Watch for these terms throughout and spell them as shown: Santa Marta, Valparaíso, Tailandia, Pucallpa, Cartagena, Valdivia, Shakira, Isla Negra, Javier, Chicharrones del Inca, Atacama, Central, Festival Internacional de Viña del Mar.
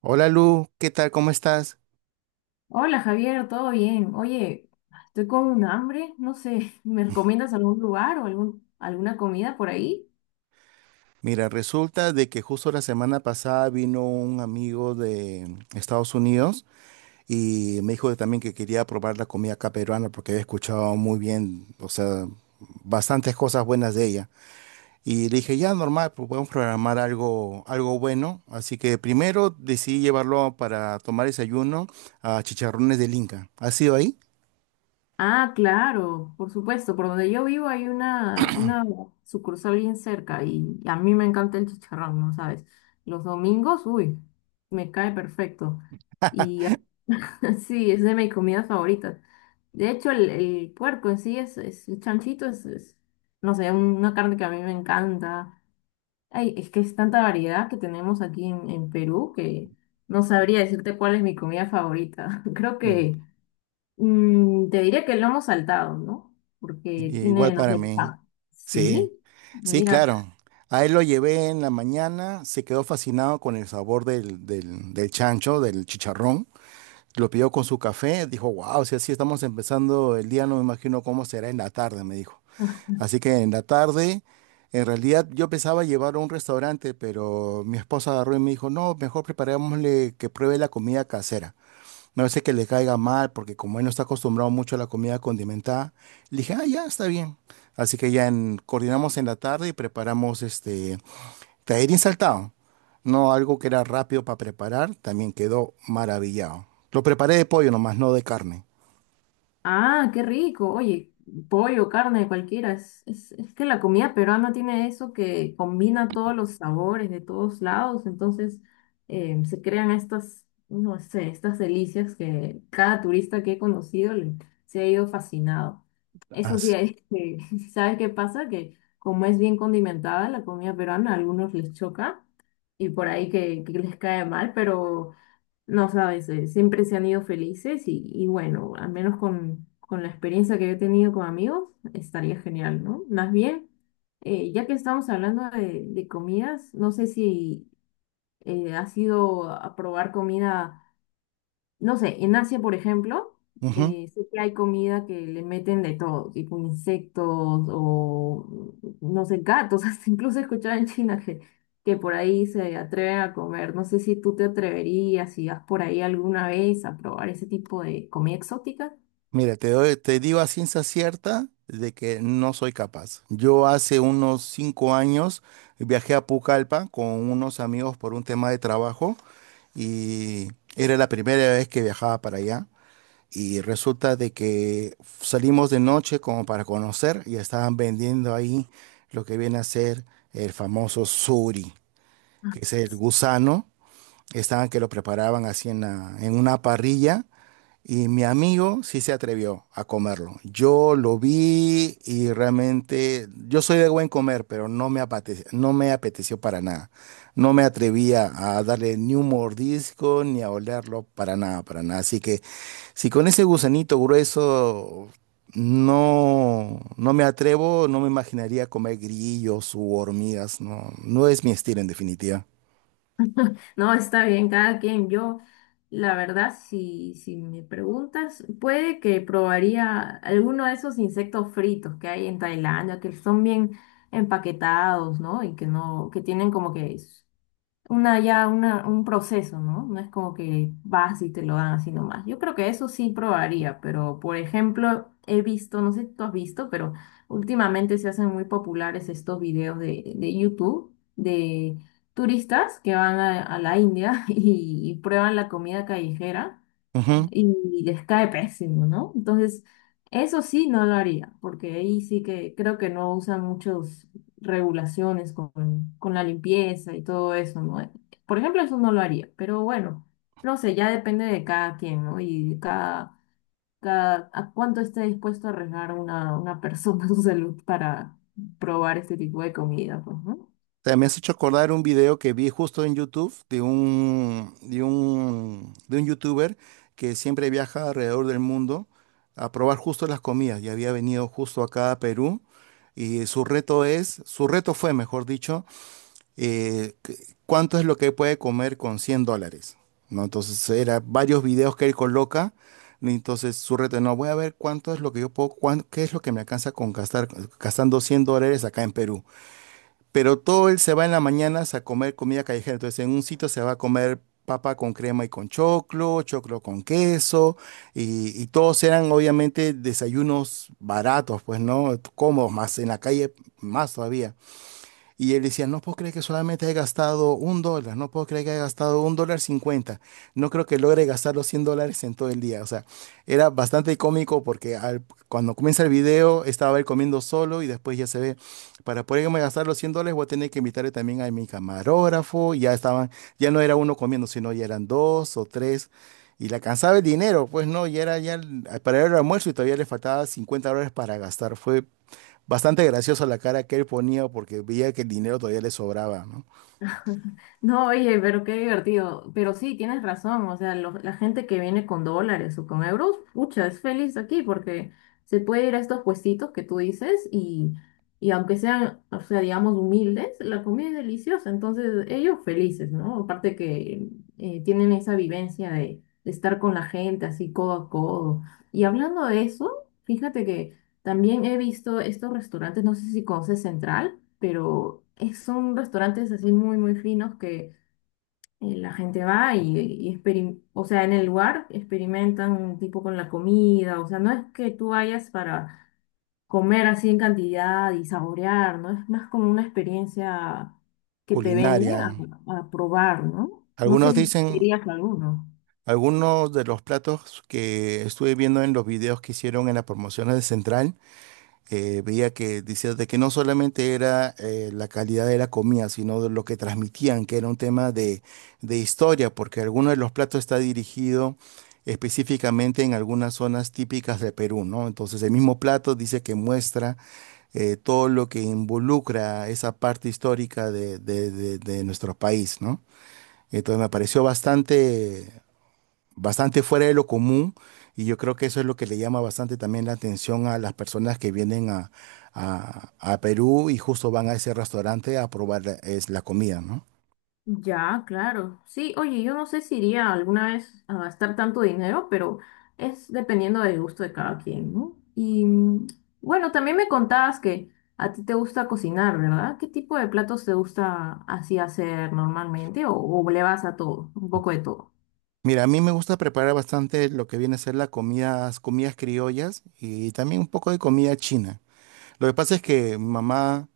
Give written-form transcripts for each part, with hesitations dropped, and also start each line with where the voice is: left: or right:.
right: Hola Lu, ¿qué tal? ¿Cómo estás?
left: Hola Javier, ¿todo bien? Oye, estoy con un hambre, no sé, ¿me recomiendas algún lugar o alguna comida por ahí?
right: Mira, resulta de que justo la semana pasada vino un amigo de Estados Unidos y me dijo también que quería probar la comida acá peruana porque había escuchado muy bien, o sea, bastantes cosas buenas de ella. Y le dije, ya normal, pues podemos programar algo, algo bueno. Así que primero decidí llevarlo para tomar desayuno a Chicharrones del Inca. ¿Has sido ahí?
left: Ah, claro, por supuesto, por donde yo vivo hay una sucursal bien cerca y a mí me encanta el chicharrón, ¿no sabes? Los domingos, uy, me cae perfecto. Y sí, es de mis comidas favoritas. De hecho, el puerco en sí es el chanchito, no sé, una carne que a mí me encanta. Ay, es que es tanta variedad que tenemos aquí en Perú que no sabría decirte cuál es mi comida favorita. Creo
right: Mm,
left: que te diría que el lomo saltado, ¿no? Porque
right: igual
left: tiene, no
right: para
left: sé,
right: mí, sí.
left: Sí,
right: Sí,
left: mira.
right: claro. A él lo llevé en la mañana, se quedó fascinado con el sabor del chancho, del chicharrón. Lo pidió con su café, dijo, wow, si así estamos empezando el día, no me imagino cómo será en la tarde, me dijo. Así que en la tarde, en realidad yo pensaba llevarlo a un restaurante, pero mi esposa agarró y me dijo, no, mejor preparémosle que pruebe la comida casera. Me hace que le caiga mal, porque como él no está acostumbrado mucho a la comida condimentada, le dije, ah, ya, está bien. Así que ya coordinamos en la tarde y preparamos este tallarín saltado. No algo que era rápido para preparar, también quedó maravillado. Lo preparé de pollo nomás, no de carne.
left: Ah, qué rico. Oye, pollo, carne, cualquiera. Es que la comida peruana tiene eso que combina todos los sabores de todos lados. Entonces, se crean estas, no sé, estas delicias que cada turista que he conocido se ha ido fascinado. Eso sí,
right: Así.
left: es que, ¿sabes qué pasa? Que como es bien condimentada la comida peruana, a algunos les choca y por ahí que les cae mal, pero... No sabes, siempre se han ido felices y bueno, al menos con la experiencia que yo he tenido con amigos, estaría genial, ¿no? Más bien, ya que estamos hablando de comidas, no sé si has ido a probar comida. No sé, en Asia, por ejemplo,
right: Ujú.
left: sé que hay comida que le meten de todo, tipo insectos o, no sé, gatos. Hasta incluso he escuchado en China que por ahí se atreven a comer. No sé si tú te atreverías, si vas por ahí alguna vez a probar ese tipo de comida exótica.
right: Mira, te digo a ciencia cierta de que no soy capaz. Yo hace unos 5 años viajé a Pucallpa con unos amigos por un tema de trabajo y era la primera vez que viajaba para allá y resulta de que salimos de noche como para conocer y estaban vendiendo ahí lo que viene a ser el famoso suri, que es el gusano, estaban que lo preparaban así en, en una parrilla y mi amigo sí se atrevió a comerlo. Yo lo vi y realmente yo soy de buen comer, pero no me apeteció, no me apeteció para nada. No me atrevía a darle ni un mordisco ni a olerlo para nada, para nada. Así que si con ese gusanito grueso no, no me atrevo, no me imaginaría comer grillos u hormigas. No, no es mi estilo en definitiva.
left: No, está bien, cada quien. Yo, la verdad, si me preguntas, puede que probaría alguno de esos insectos fritos que hay en Tailandia, que son bien empaquetados, ¿no? Y que no, que tienen como que un proceso, ¿no? No es como que vas y te lo dan así nomás. Yo creo que eso sí probaría, pero por ejemplo, he visto, no sé si tú has visto, pero últimamente se hacen muy populares estos videos de YouTube de turistas que van a la India y prueban la comida callejera
right: Ujú.
left: y les cae pésimo, ¿no? Entonces, eso sí no lo haría, porque ahí sí que creo que no usan muchas regulaciones con la limpieza y todo eso, ¿no? Por ejemplo, eso no lo haría, pero bueno, no sé, ya depende de cada quien, ¿no? Y a cuánto esté dispuesto a arriesgar una persona su salud para probar este tipo de comida, pues, ¿no?
right: O sea, me has hecho acordar un video que vi justo en YouTube de un youtuber que siempre viaja alrededor del mundo a probar justo las comidas y había venido justo acá a Perú y su reto fue, mejor dicho, cuánto es lo que puede comer con $100, ¿no? Entonces, era varios videos que él coloca. Y entonces su reto, no, voy a ver cuánto es lo que yo puedo, qué es lo que me alcanza gastando $100 acá en Perú. Pero todo él se va en las mañanas a comer comida callejera. Entonces, en un sitio se va a comer papa con crema y con choclo, choclo con queso, y todos eran obviamente desayunos baratos, pues, ¿no? Cómodos, más en la calle, más todavía. Y él decía, no puedo creer que solamente he gastado $1, no puedo creer que he gastado $1,50, no creo que logre gastar los $100 en todo el día. O sea, era bastante cómico porque cuando comienza el video estaba él comiendo solo y después ya se ve, para poderme gastar los $100 voy a tener que invitarle también a mi camarógrafo, y ya estaban, ya no era uno comiendo, sino ya eran dos o tres. Y la alcanzaba el dinero, pues no, ya era ya para el almuerzo y todavía le faltaba $50 para gastar. Fue bastante graciosa la cara que él ponía porque veía que el dinero todavía le sobraba, ¿no?
left: No, oye, pero qué divertido. Pero sí, tienes razón. O sea, la gente que viene con dólares o con euros, pucha, es feliz aquí porque se puede ir a estos puestitos que tú dices y aunque sean, o sea, digamos, humildes, la comida es deliciosa. Entonces, ellos felices, ¿no? Aparte que tienen esa vivencia de estar con la gente así codo a codo. Y hablando de eso, fíjate que también he visto estos restaurantes, no sé si conoces Central pero son restaurantes así muy finos que la gente va y o sea, en el lugar experimentan un tipo con la comida, o sea, no es que tú vayas para comer así en cantidad y saborear, ¿no? Es más como una experiencia que te venden
right: Culinaria.
left: a probar, ¿no? No sé
right: Algunos
left: si tú
right: dicen,
left: dirías alguno.
right: algunos de los platos que estuve viendo en los videos que hicieron en las promociones de Central, veía que decía de que no solamente era la calidad de la comida, sino de lo que transmitían, que era un tema de, historia, porque alguno de los platos está dirigido específicamente en algunas zonas típicas de Perú, ¿no? Entonces el mismo plato dice que muestra todo lo que involucra esa parte histórica de nuestro país, ¿no? Entonces me pareció bastante, bastante fuera de lo común y yo creo que eso es lo que le llama bastante también la atención a las personas que vienen a, a Perú y justo van a ese restaurante a probar es la comida, ¿no?
left: Ya, claro. Sí, oye, yo no sé si iría alguna vez a gastar tanto dinero, pero es dependiendo del gusto de cada quien, ¿no? Y bueno, también me contabas que a ti te gusta cocinar, ¿verdad? ¿Qué tipo de platos te gusta así hacer normalmente o le vas a todo, un poco de todo?
right: Mira, a mí me gusta preparar bastante lo que viene a ser la comidas criollas y también un poco de comida china. Lo que pasa es que mamá,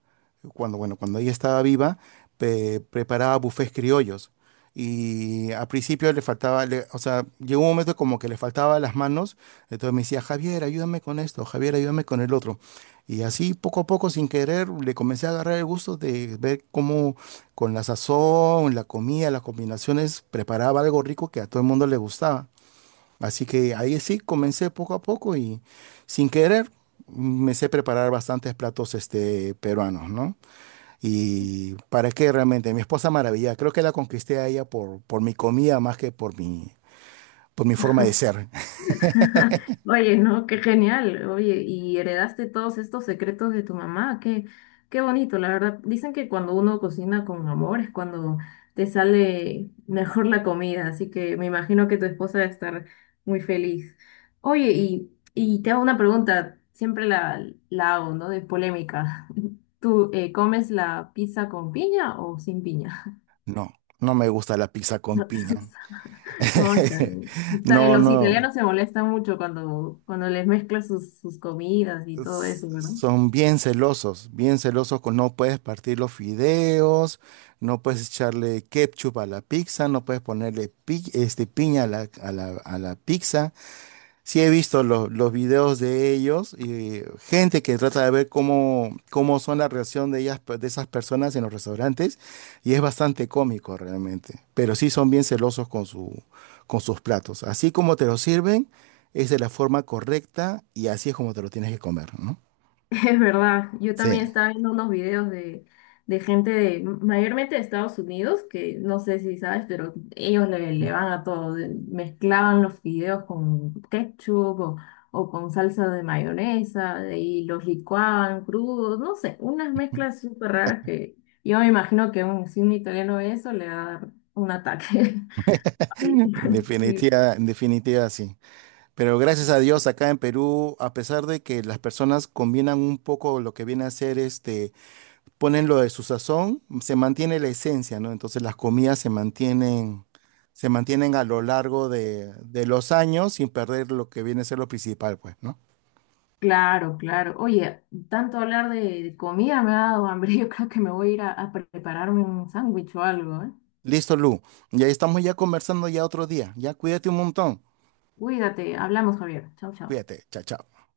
right: cuando, bueno, cuando ella estaba viva, preparaba bufés criollos. Y al principio le faltaba, o sea, llegó un momento como que le faltaba las manos. Entonces me decía, Javier, ayúdame con esto, Javier, ayúdame con el otro. Y así poco a poco, sin querer, le comencé a agarrar el gusto de ver cómo con la sazón, la comida, las combinaciones, preparaba algo rico que a todo el mundo le gustaba. Así que ahí sí, comencé poco a poco y sin querer me sé preparar bastantes platos peruanos, ¿no? Y para qué realmente, mi esposa maravilla, creo que la conquisté a ella por mi comida más que por mi forma de ser.
left: Oye, no, qué genial. Oye, y heredaste todos estos secretos de tu mamá. Qué, qué bonito, la verdad. Dicen que cuando uno cocina con amor es cuando te sale mejor la comida, así que me imagino que tu esposa debe estar muy feliz. Oye, y te hago una pregunta, siempre la hago, ¿no? De polémica. ¿Tú comes la pizza con piña o sin piña?
right: No, no me gusta la pizza con piña.
left: ¿Cómo están? Está-
right: No,
left: Los
right: no.
left: italianos se molestan mucho cuando les mezclas sus comidas y todo eso, ¿verdad?
right: Son bien celosos con no puedes partir los fideos, no puedes echarle ketchup a la pizza, no puedes ponerle piña a la, a la pizza. Sí he visto los videos de ellos y gente que trata de ver cómo son la reacción de ellas, de esas personas en los restaurantes y es bastante cómico realmente, pero sí son bien celosos con con sus platos. Así como te lo sirven, es de la forma correcta y así es como te lo tienes que comer, ¿no?
left: Es verdad, yo también
right: Sí,
left: estaba viendo unos videos de gente de, mayormente de Estados Unidos, que no sé si sabes, pero ellos le van a todo, mezclaban los fideos con ketchup o con salsa de mayonesa y los licuaban crudos, no sé, unas mezclas súper raras que yo me imagino que un, si un italiano ve eso le va a dar un ataque. Sí, sí,
right: en definitiva sí. Pero gracias a Dios acá en Perú, a pesar de que las personas combinan un poco lo que viene a ser este, ponen lo de su sazón, se mantiene la esencia, ¿no? Entonces las comidas se mantienen a lo largo de los años sin perder lo que viene a ser lo principal, pues, ¿no?
left: claro, claro. Oye, tanto hablar de comida me ha dado hambre. Yo creo que me voy a ir a prepararme un sándwich o algo, ¿eh?
right: Listo, Lu. Y ahí estamos ya conversando ya otro día. Ya cuídate un montón.
left: Cuídate, hablamos, Javier. Chao, chao.
right: Cuídate. Chao, chao.